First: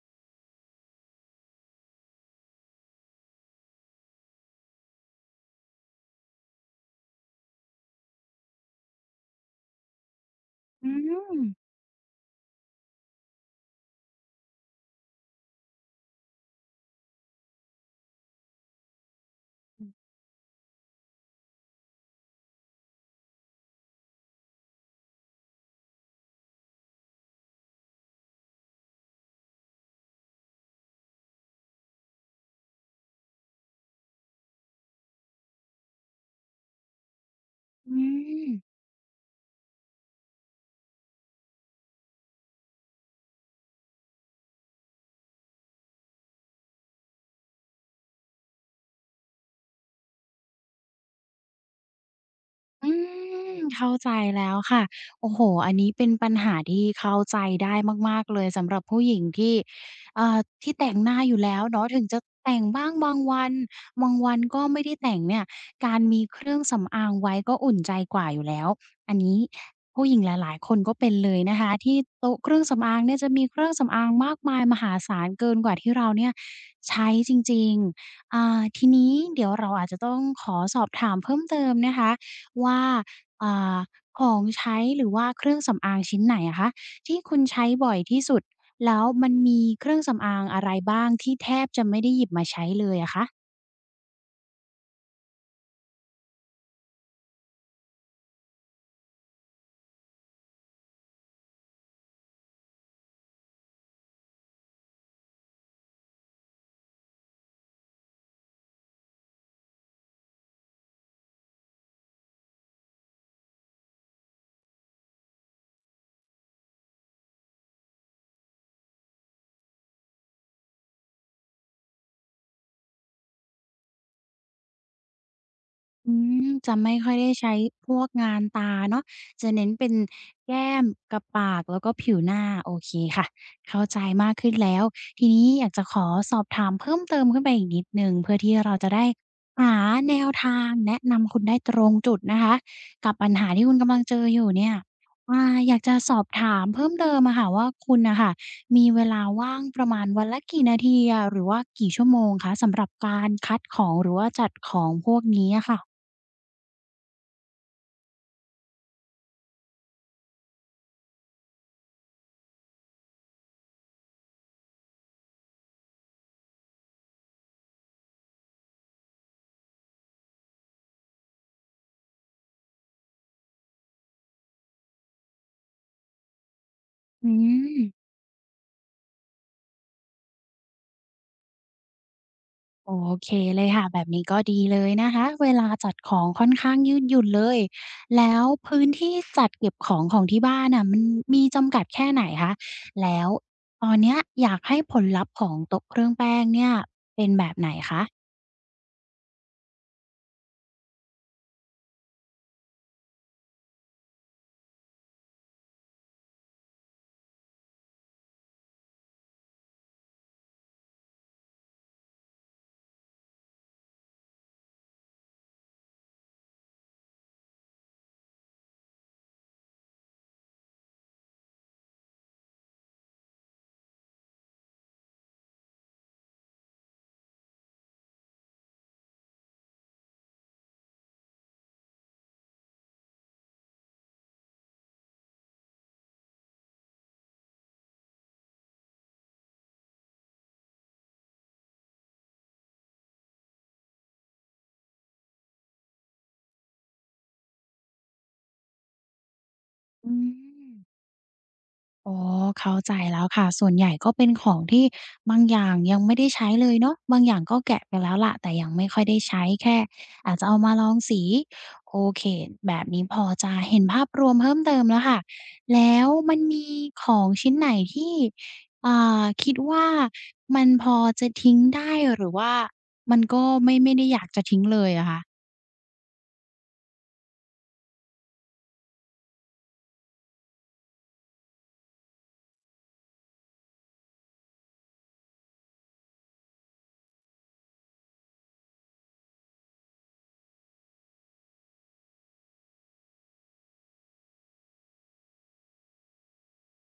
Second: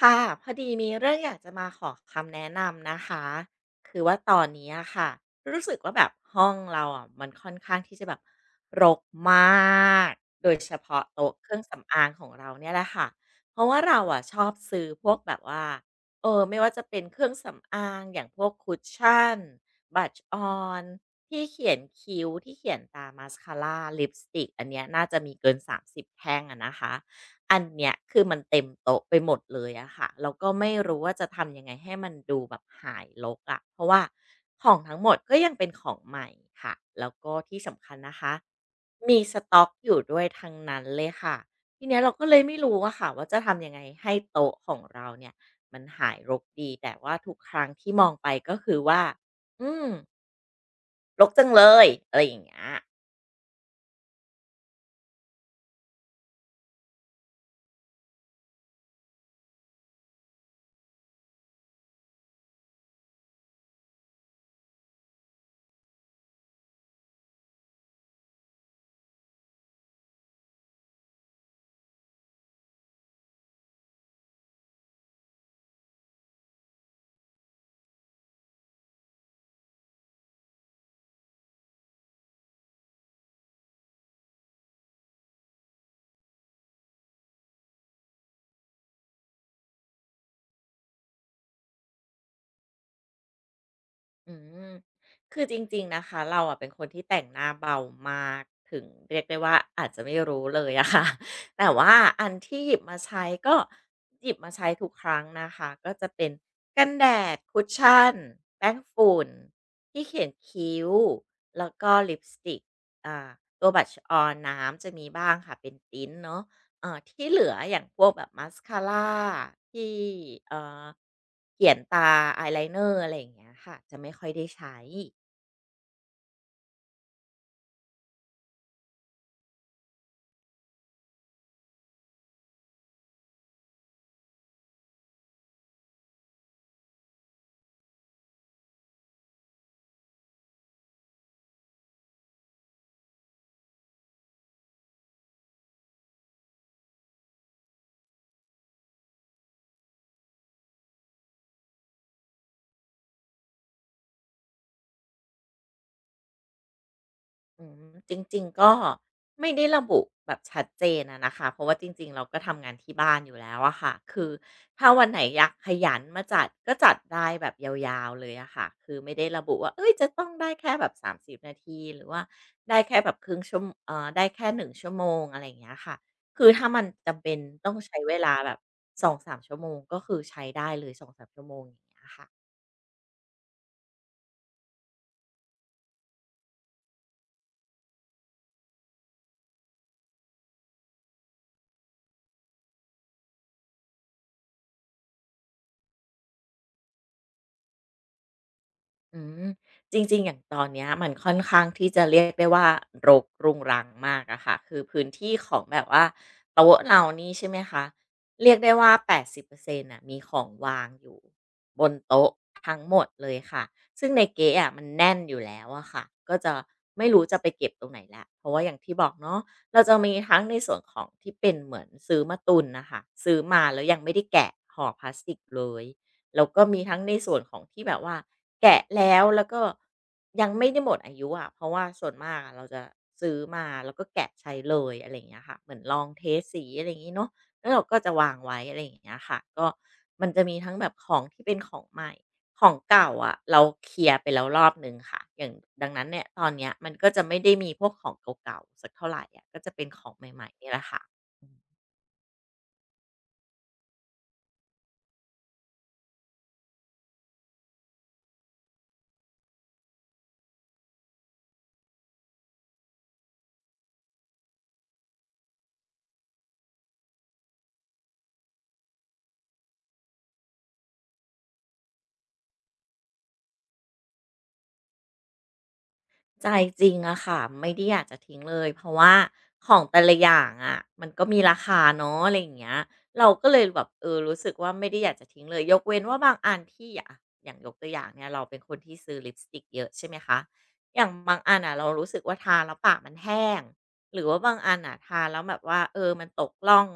ค่ะพอดีมีเรื่องอยากจะมาขอคำแนะนำนะคะคือว่าตอนนี้อะค่ะรู้สึกว่าแบบห้องเราอ่ะมันค่อนข้างที่จะแบบรกมากโดยเฉอืมพาะอืโต๊ะมเครื่องสำอางของเราเนี่ยแหละค่ะเพราะว่าเราอ่ะชอบซื้อพวกแบบว่าเออไม่ว่าจะเป็นเครื่องสำอางอย่างพวกคุชชั่นบัชออนที่เขียนคิ้วที่เขียนตามมาสคาร่าลิปสติกอันเนี้ยน่าจะมีเกิน30 แท่งอะนะคะ อันเนี้ยคือมันเต็มโต๊ะไปหมดเลยอะค่ะแล้วก็ไม่รู้ว่าจะทำยังไงให้มันดูแบบหายรกอะเพราะว่าของทั้งหมดก็ยังเป็นของใหม่ค่ะ แล้วก็ที่สำคัอืญนะคะม มีสต็อกอยู่ด้วยทั้งนั้นเลยค่ะทีเนี้ยเราก็เลยไม่รู้อะค่ะว่าจะทำยังไงให้โต๊ะของเราเนี่ยมันหายรกดี แต่ว่าทุกครั้งที่มองไปก็คือว่าอืมรกจังเลยอะไรอย่างเงี้ย อืมเข้าใจแล้วค่ะโอ้โฮอันนี้เป็นปัญหาที่เข้าใจได้มากๆเลยสำหรับผู้หญิงที่อ่าที่แต่งหน้าอยู่แล้วเนาะถึงจะแต่งบ้างบางวันบางวันก็ไม่ได้แต่งเนี่ยการมีเครื่องสำอางไว้ก็อุ่นใจกว่าอยู่แล้วอันนี้ผู้หญิงหลายๆคนก็เป็นเลยนะคะที่โต๊ะเครื่องสำอางเนี่ยจะมีเครื่องสำอางมากมายมหาศาลเกินกว่าที่เราเนี่ยใช้จริงๆอ่าทีนี้เดี๋ยวเราอาจจะต้องขอสอบถามเพิ่มเติมนะคะ ว่าอ่าของใช้หรือว่าเครื่องสำอางชิ้นไหนอะคะที่คุณใช้บ่อยที่สุดแล้วมันมีเครื่องสำอางอะไรบ้างที่แทบจะไม่ได้หยิบมาใช้เลยอะคะ อืมคือจริงๆนะคะเราอ่ะเป็นคนที่แต่งหน้าเบามากถึงเรียกได้ว่าอาจจะไม่รู้เลยอะค่ะ แต่ว่าอันที่หยิบมาใช้ก็หยิบมาใช้ทุกครั้งนะคะก็จะเป็นกันแดดคุชชั่นแป้งฝุ่นที่เขียนคิ้วแล้วก็ลิปสติกอ่าตัวบัชออนน้ำจะมีบ้างค่ะเป็นตินท์เนาะที่เหลืออย่างพวกแบบมาสคาราที่เอ่อ เขียนตาอายไลเนอร์อะไรอย่างเงี้ยค่ะจะไม่ค่อยได้ใช้อืมจะไม่ค่อยได้ใช้พวกงานตาเนาะจะเน้นเป็นแก้มกับปากแล้วก็ผิวหน้าโอเคค่ะเข้าใจมากขึ้นแล้วทีนี้อยากจะขอสอบถามเพิ่มเติมขึ้นไปอีกนิดหนึ่งเพื่อที่เราจะได้หาแนวทางแนะนำคุณได้ตรงจุดนะคะกับปัญหาที่คุณกำลังเจออยู่เนี่ยอ่าอยากจะสอบถามเพิ่มเติมอะค่ะว่าคุณน่ะค่ะมีเวลาว่างประมาณวันละกี่นาทีอะหรือว่ากี่ชั่วโมงคะสำหรับการคัดของหรือว่าจัดของพวกนี้อะค่ะ จริงๆก็ไม่ได้ระบุแบบชัดเจนอะนะคะเพราะว่าจริงๆเราก็ทำงานที่บ้านอยู่แล้วอะค่ะคือถ้าวันไหนอยากขยันมาจัดก็จัดได้แบบยาวๆเลยอะค่ะคือไม่ได้ระบุว่าเอ้ยจะต้องได้แค่แบบ30นาทีหรือว่าได้แค่แบบครึ่งชั่วโมได้แค่1 ชั่วโมงอะไรอย่างเงี้ยค่ะคือถ้ามันจำอืเป็นต้องใช้มเวลาแบบสองสามชั่วโมงก็คือใช้ได้เลยสองสามชั่วโมงอย่างเงี้ยค่ะ โอเคเลยค่ะแบบนี้ก็ดีเลยนะคะเวลาจัดของค่อนข้างยืดหยุ่นเลยแล้วพื้นที่จัดเก็บของของที่บ้านน่ะมันมีจำกัดแค่ไหนคะแล้วตอนเนี้ยอยากให้ผลลัพธ์ของโต๊ะเครื่องแป้งเนี่ยเป็นแบบไหนคะอืมจริงๆอย่างตอนเนี้ยมันค่อนข้างที่จะเรียกได้ว่ารกรุงรังมากอะค่ะคือพื้นที่ของแบบว่าโต๊ะเรานี่ใช่ไหมคะเรียกได้ว่า 80%นต์น่ะมีของวางอยู่บนโต๊ะทั้งหมดเลยค่ะซึ่งในเก๊ะอะมันแน่นอยู่แล้วอะค่ะก็จะไม่รู้จะไปเก็บตรงไหนและเพราะว่าอย่างที่บอกเนาะเราจะมีทั้งในส่วนของที่เป็นเหมือนซื้อมาตุนนะคะซื้อมาแล้วยังไม่ได้แกะห่อพลาสติกเลย แล้วก็มีทั้งในส่วนของที่แบบว่าแกะแล้วแล้วก็ยังไม่ได้หมดอายุอะเพราะว่าส่วนมากอะเราจะซื้อมาแล้วก็แกะใช้เลยอะไรอย่างเงี้ยค่ะเหมือนลองเทสสีอะไรอย่างงี้เนาะแล้วเราก็จะวางไว้อะไรอย่างเงี้ยค่ะก็มันจะมีทั้งแบบของที่เป็นของใหม่ของเก่าอะะเราเคลียร์ไปแล้วรอบนึงค่ะอย่างดังนั้นเนี่ยตอนเนี้ยมันก็จะไม่ได้มีพวกของเก่าๆสักเท่าไหรอะะก็จะเป็นขออืงใหม่ๆนี่ม แหละค่ะ อ๋อเข้าใจแล้วค่ะส่วนใหญ่ก็เป็นของที่บางอย่างยังไม่ได้ใช้เลยเนาะบางอย่างก็แกะไปแล้วล่ะแต่ยังไม่ค่อยได้ใช้แค่อาจจะเอามาลองสีโอเคแบบนี้พอจะเห็นภาพรวมเพิ่มเติมแล้วค่ะแล้วมันมีของชิ้นไหนที่อ่าคิดว่ามันพอจะทิ้งได้หรือว่ามันก็ไม่ได้อยากจะทิ้งเลยอะคะ ใจจริงอะค่ะไม่ได้อยากจะทิ้งเลยเพราะว่าของแต่ละอย่างอะมันก็มีราคาเนาะอะไรอย่างเงี้ยเราก็เลยแบบเออรู้สึกว่าไม่ได้อยากจะทิ้งเลยยกเว้นว่าบางอันที่อะอย่างยกตัวอย่างเนี่ยเราเป็นคนที่ซื้อลิปสติกเยอะใช่ไหมคะอย่างบางอันอะเรารู้สึกว่าทาแล้วปากมันแห้งหรือว่าบางอันอะทาแล้วแบบว่าเออมันตกล่อง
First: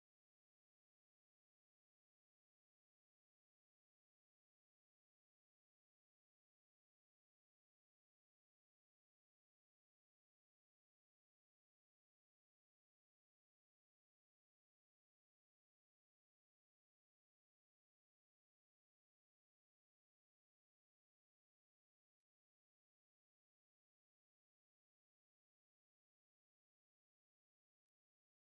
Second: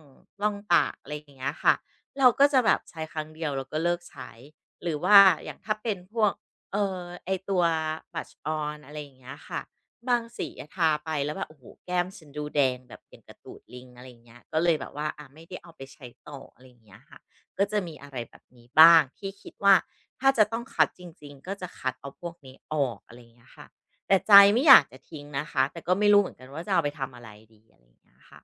ร่องปากอะไรอย่างเงี้ยค่ะเราก็จะแบบใช้ครั้งเดียวแล้วก็เลิกใช้หรือว่าอย่างถ้าเป็นพวก ไอ้ตัว b ัชอ h นอะไรอย่างเงี้ยค่ะบางสีอะทาไปแล้วแบบโอ้โหแก้มฉันดูแดงแบบอย่างกระตูดลิงอะไรอย่างเงี้ยก็เลยแบบว่าอาไม่ได้เอาไปใช้ต่ออะไรอย่างเงี้ยค่ะก็จะมีอะไรแบบนี้บ้างที่คิดว่าถ้าจะต้องคัดจริงๆก็จะคัดเอาพวกนี้ออกอะไรอย่างเงี้ยค่ะแต่ใจไม่อยากจะทิ้งนะคะแต่ก็ไม่รู้เหมือนกันว่าจะเอาไปทำอะไรดีอะไรอย่างเงี้ยค่ะ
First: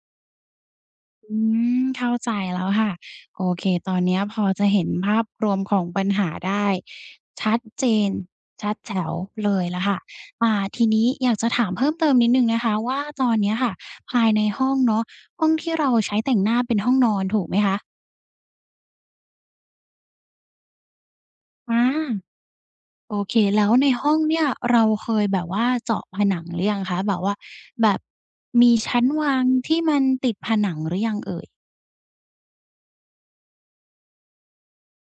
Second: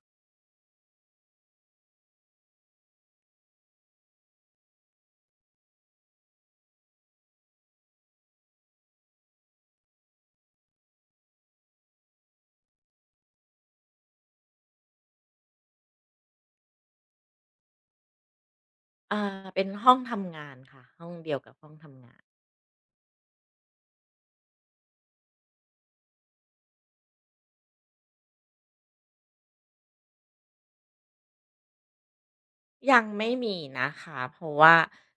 อืมเข้าใจแล้วค่ะโอเคตอนเนี้ยพอจะเห็นภาพรวมของปัญหาได้ชัดเจนชัดแจ๋วเลยแล้ะค่ะอ่าทีนี้อยากจะถามเพิ่มเติมนิดหนึ่งนะคะว่าตอนเนี้ยค่ะภายในห้องเนาะห้องที่เราใช้แต่งหน้าเป็นห้องนอนถูกไหมคะอ่าเป็นห้องทำงานค่ะห้องเดียวกับห้อองาทำงาน โอเคแล้วในห้องเนี่ยเราเคยแบบว่าเจาะผนังหรือยังคะแบบว่าแบบมีชั้นวางที่มันติดผนังหรือยังเอ่ย ยังไม่มีนะคะเพราะว่า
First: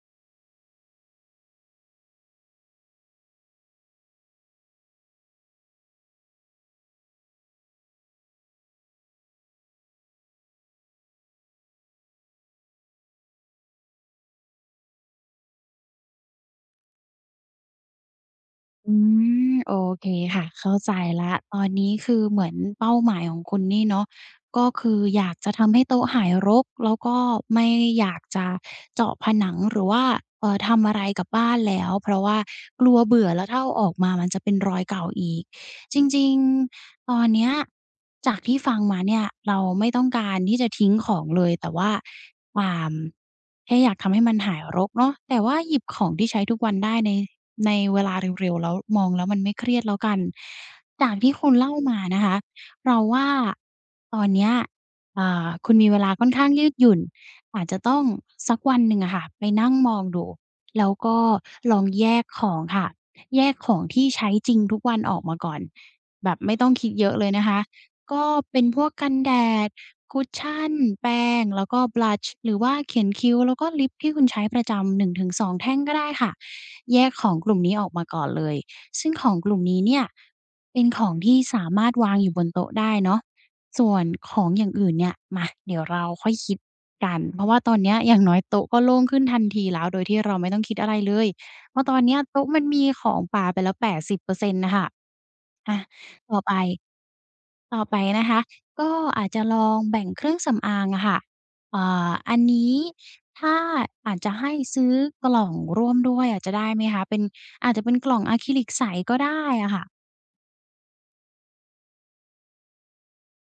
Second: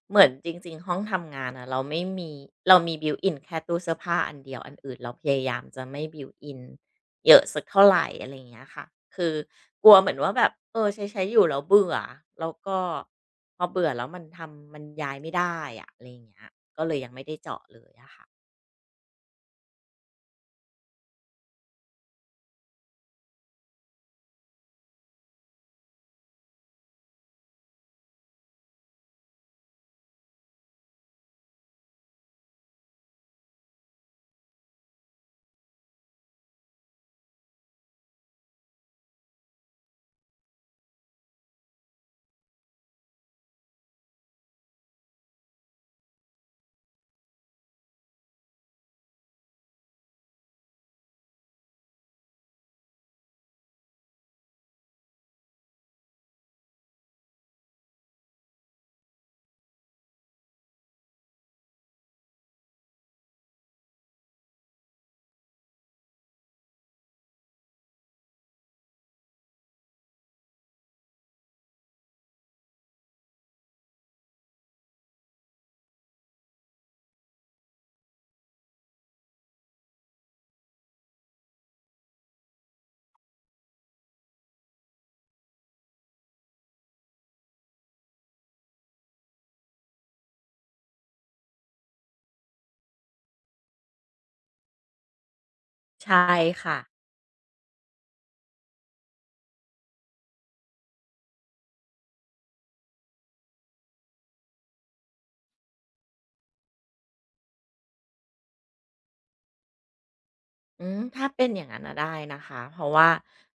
เหมือนจริงๆห้องทำงานอะเราไม่มีเรามี built in แค่ตู้เสื้อผ้าอันเดียวอันอื่นเราพยายามจะไม่ b u i l ิ in เยอะสักเท่าไหรอะไรอย่างเงี้ยค่ะคือกลัวเหมือนว่าแบบเออใช้ใช้อยู่แล้วเบื่อแล้วก็พอเบื่อแล้วมันทำมันย้ายไม่ได้อะอะไรอย่างเงี้ยก็เลยยังไม่ได้เจาะเลยอะค่ะอืมโอเคค่ะเข้าใจแล้วตอนนี้คือเหมือนเป้าหมายของคุณนี่เนาะก็คืออยากจะทำให้โต๊ะหายรกแล้วก็ไม่อยากจะเจาะผนังหรือว่าทำอะไรกับบ้านแล้วเพราะว่ากลัวเบื่อแล้วถ้าเอาออกมามันจะเป็นรอยเก่าอีกจริงๆตอนเนี้ยจากที่ฟังมาเนี่ยเราไม่ต้องการที่จะทิ้งของเลยแต่ว่าอ่าแค่อยากทำให้มันหายรกเนาะแต่ว่าหยิบของที่ใช้ทุกวันได้ใน เวลาเร็วๆแล้วมองแล้วมันไม่เครียดแล้วกันจากที่คุณเล่ามานะคะเราว่าตอนเนี้ยคุณมีเวลาค่อนข้างยืดหยุ่นอาจจะต้องสักวันหนึ่งอะค่ะไปนั่งมองดูแล้วก็ลองแยกของค่ะแยกของที่ใช้จริงทุกวันออกมาก่อนแบบไม่ต้องคิดเยอะเลยนะคะ ก็เป็นพวกกันแดดคุชชั่นแป้งแล้วก็บลัชหรือว่าเขียนคิ้วแล้วก็ลิปที่คุณใช้ประจำ1-2แท่งก็ได้ค่ะแยกของกลุ่มนี้ออกมาก่อนเลยซึ่งของกลุ่มนี้เนี่ยเป็นของที่สามารถวางอยู่บนโต๊ะได้เนาะส่วนของอย่างอื่นเนี่ยมาเดี๋ยวเราค่อยคิดกันเพราะว่าตอนเนี้ยอย่างน้อยโต๊ะก็โล่งขึ้นทันทีแล้วโดยที่เราไม่ต้องคิดอะไรเลยเพราะตอนเนี้ยโต๊ะมันมีของปาไปแล้ว80%นต์น่ะค่ะอาใช่ต่อไป ค่ะต่อไปนะคะก็อาจจะลองแบ่งเครื่องสำอางอะค่ะเอ่อันนี้ถ้าอาจจะให้ซื้อกล่องร่วมด้วยอะจะได้ไหมคะเป็นอาจจะเป็นกล่องอะคริลิกใสก็ได้อะค่ะ อืมถ้าเป็นอย่างนั้นนะได้นะคะเพราะว่า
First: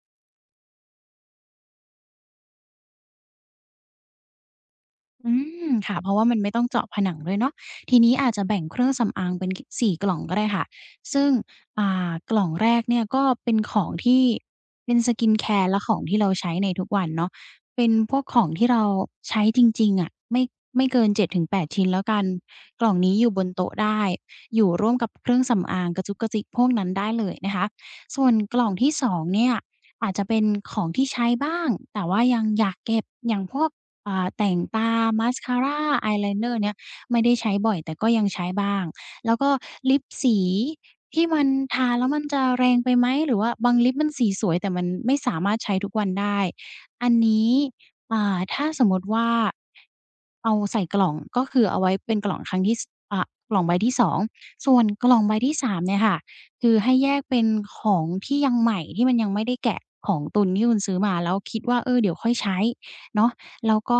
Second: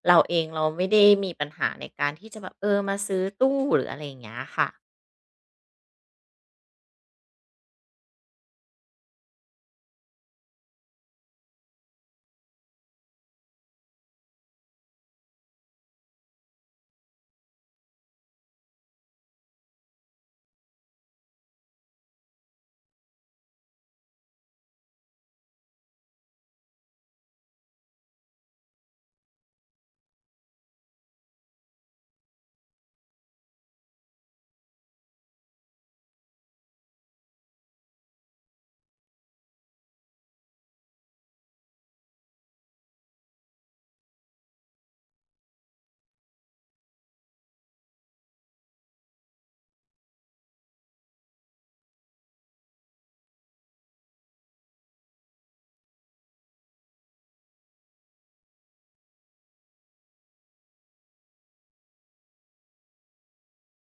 เราเองเราไม่ได้มีปัญหาในการที่จะแบบเออมาซื้อตู้หรืออะไรอย่างเงี้ยค่ะ อืมค่ะเพราะว่ามันไม่ต้องเจาะผนังด้วยเนาะทีนี้อาจจะแบ่งเครื่องสำอางเป็นกสี่กล่องก็ได้ค่ะซึ่งอ่ากล่องแรกเนี่ยก็เป็นของที่เป็น skincare และของที่เราใช้ในทุกวันเนาะเป็นพวกของที่เราใช้จริงๆอะไม่เกินเจ็ดถึงแปดชิ้นแล้วกันกล่องนี้อยู่บนโต๊ะได้อยู่ร่วมกับเครื่องสำอางกระจุกกระจิกพวกนั้นได้เลยนะคะส่วนกล่องที่สองเนี่ยอาจจะเป็นของที่ใช้บ้างแต่ว่ายังอยากเก็บอย่างพวก แต่งตามาสคาราอายไลเนอร์เนี้ยไม่ได้ใช้บ่อยแต่ก็ยังใช้บ้างแล้วก็ลิปสีที่มันทาแล้วมันจะแรงไปไหมหรือว่าบางลิปมันสีสวยแต่มันไม่สามารถใช้ทุกวันได้อันนี้ถ้าสมมติว่าเอาใส่กล่องก็คือเอาไว้เป็นกล่องครั้งที่สอ่ากล่องใบที่2ส่วนกล่องใบที่3เนี่ยค่ะคือให้แยกเป็นของที่ยังใหม่ที่มันยังไม่ได้แกะของตุนที่คุณซื้อมาแล้วคิดว่าเออเดี๋ยวค่อยใช้เนาะ แล้วก็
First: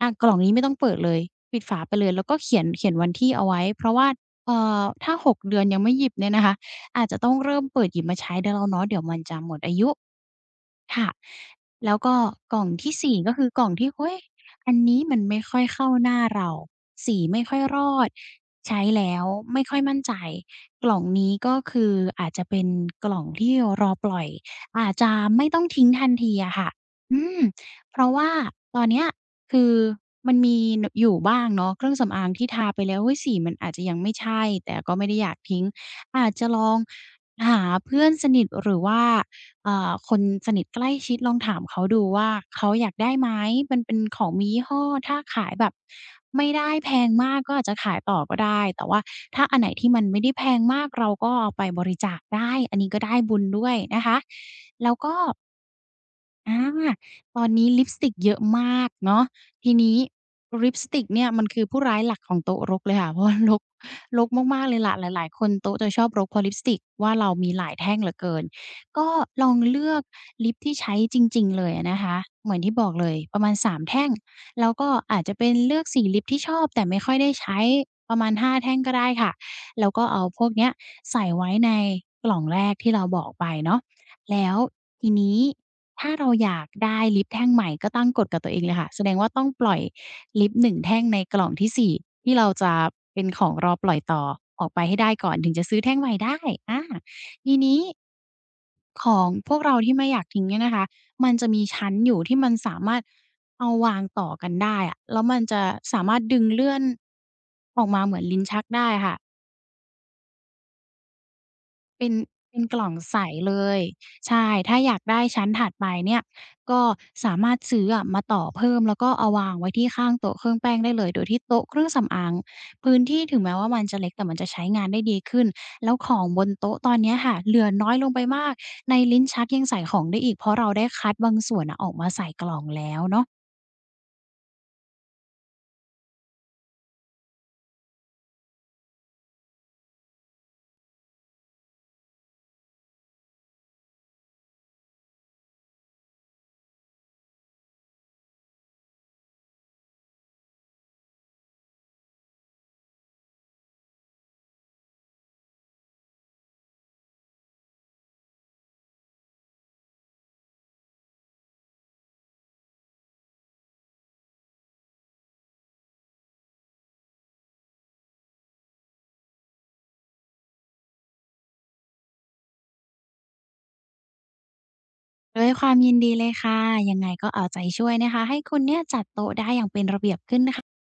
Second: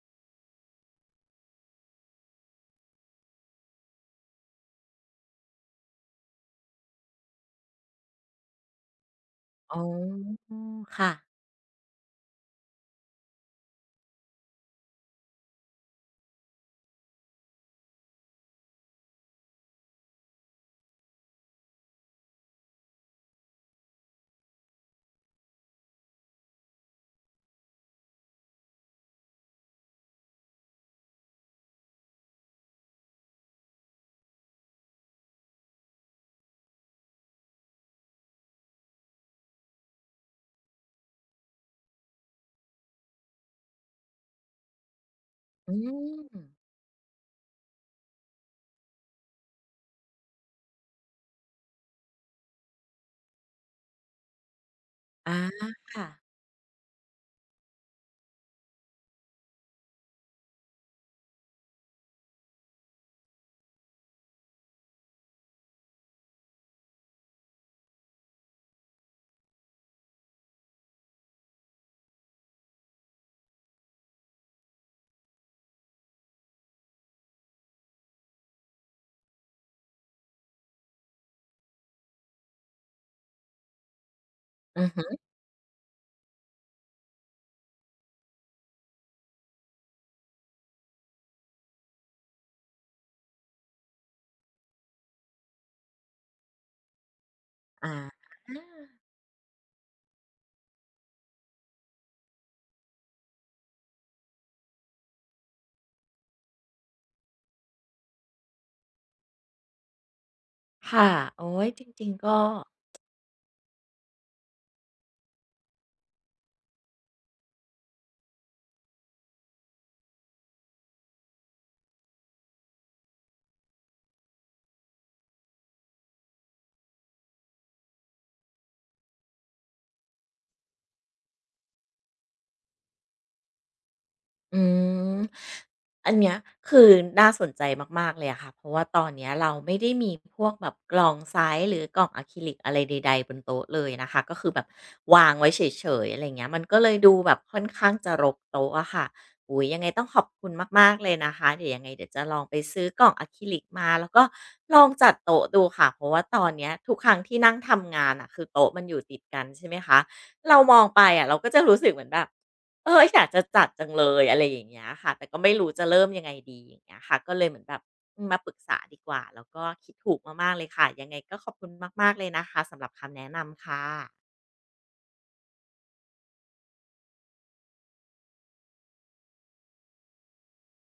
กล่องนี้ไม่ต้องเปิดเลยปิดฝาไปเลยแล้วก็เขียนวันที่เอาไว้เพราะว่าถ้า6เดือนยังไม่หยิบเนี่ยนะคะอาจจะต้องเริ่มเปิดหยิบมาใช้ได้แล้วเนาะเดี๋ยวมันจะหมดอาอ๋ยุ อค่ะค่ะแล้วก็กล่องที่สี่ก็คือกล่องที่เฮ้ยอันนี้มันไม่ค่อยเข้าหน้าเราสีไม่ค่อยรอดใช้แล้วไม่ค่อยมั่นใจกล่องนี้ก็คืออาจจะเป็นกล่องที่รอปล่อยอาจจะไม่ต้องทิ้งทันทีอะค่ะอืมเพราะว่าตอนเนี้ยคือมันมีนอยู่บ้างเนาะเครื่องสำอางที่ทาไปแล้วเฮ้ยสีมันอาจจะยังไม่ใช่แต่ก็ไม่ได้อยากทิ้งอาจจะลองหาเพื่อนสนิทหรือว่า คนสนิทใกล้ชิดลองถามเขาดูว่าเขาอยากได้ไหมมันเป็นของมียี่ห้อถ้าขายแบบอืมไม่ได้แพงมากก็อาจจะขายต่อก็ได้แต่ว่าถ้าอันไหนที่มันไม่ได้แพงมากเราก็เอาไปบริจาคได้อันนี้ก็ได้บุญด้วยนะคะแล้วก็ อาค่ะอาตอนนี้ลิปสติกเยอะมากเนาะทีนี้ลิปสติกเนี่ยมันคือผู้ร้ายหลักของโต๊ะรกเลยค่ะ เพราะว่ารกมากๆเลยล่ะหลายๆคนโต๊ะจะชอบรกเพราะลิปสติกว่าเรามีหลายแท่งเหลือเกินก็ลองเลือกลิปที่ใช้จริงๆเลยอะนะคะเหมือนที่บอกเลยประมาณ3แท่งแล้วก็อาจจะเป็นเลือกสีลิปที่ชอบแต่ไม่ค่อยได้ใช้ประมาณห้าแท่งก็ได้ค่ะแล้วก็เอาพวกเนี้ยใส่ไว้ในกล่องแรกที่เราบอกไปเนาะ แล้วอือฮึทีนี้ถ้าเราอยากได้ลิฟต์แท่งใหม่ก็ตั้งกฎกับตัวเองเลยค่ะแสดงว่าต้องปล่อยลิฟต์1แท่งในกล่องที่4ที่เราจะเป็นของรอปล่อยต่อออกไปให้ได้ก่อนถึงจะซื้อแท่งใหม่ได้อาทีนี้อาของพวกเราที่ไม่อยากทิ้งเนี่ยนะคะมันจะมีชั้นอยู่ที่มันสามารถเอาวางต่อกันได้อะแล้วมันจะสามารถดึงเลื่อนออกมาเหมือนลิ้นชักได้ค่ะ ค่ะ โอ๊ยจเป็ริงนๆก็ เป็นกล่องใสเลยใช่ถ้าอยากได้ชั้นถัดไปเนี่ยก็สามารถซื้ออะมาต่อเพิ่มแล้วก็เอาวางไว้ที่ข้างโต๊ะเครื่องแป้งได้เลยโดยที่โต๊ะเครื่องสำอางพื้นที่ถึงแม้ว่ามันจะเล็กแต่มันจะใช้งานได้ดีขึ้นแล้วของบนโต๊ะตอนเนี้ยค่ะเหลือน้อยลงไปมากในลิ้นชักยังใส่ของได้อีกเพราะเราได้คัดบางส่วนน่ะออกมาใส่กล่องแล้วเนาะอืมอันเนี้ยคือน่าสนใจมากๆเลยอะค่ะเพราะว่าตอนเนี้ยเราไม่ได้มีพวกแบบกล่องไซส์หรือกล่องอะคริลิกอะไรใดๆบนโต๊ะเลยนะคะก็คือแบบวางไว้เฉยๆอะไรเงี้ยมันก็เลยดูแบบค่อนข้างจะรกโต๊ะอะค่ะอุ๊ยยังไงต้องขอบคุณมากๆเลยนะคะเดี๋ยวยังไงเดี๋ยวจะลองไปซื้อกล่องอะคริลิกมาแล้วก็ลองจัดโต๊ะดูค่ะเพราะว่าตอนเนี้ยทุกครั้งที่นั่งทำงานอะคือโต๊ะมันอยู่ติดกันใช่ไหมคะเรามองไปอะเราก็จะรู้สึกเหมือนแบบ เอออยากจะจัดจังเลยอะไรอย่างเงี้ยค่ะแต่ก็ไม่รู้จะเริ่มยังไงดีอย่างเงี้ยค่ะก็เลยเหมือนแบบมาปรึกษาดีกว่าแล้วก็คิดถูกมากๆเลยค่ะยังไงก็ขอบคุณมากๆเลยนะคะสำหรับคำแนะนำค่ะด้วยความยินดีเลยค่ะยังไงก็เอาใจช่วยนะคะให้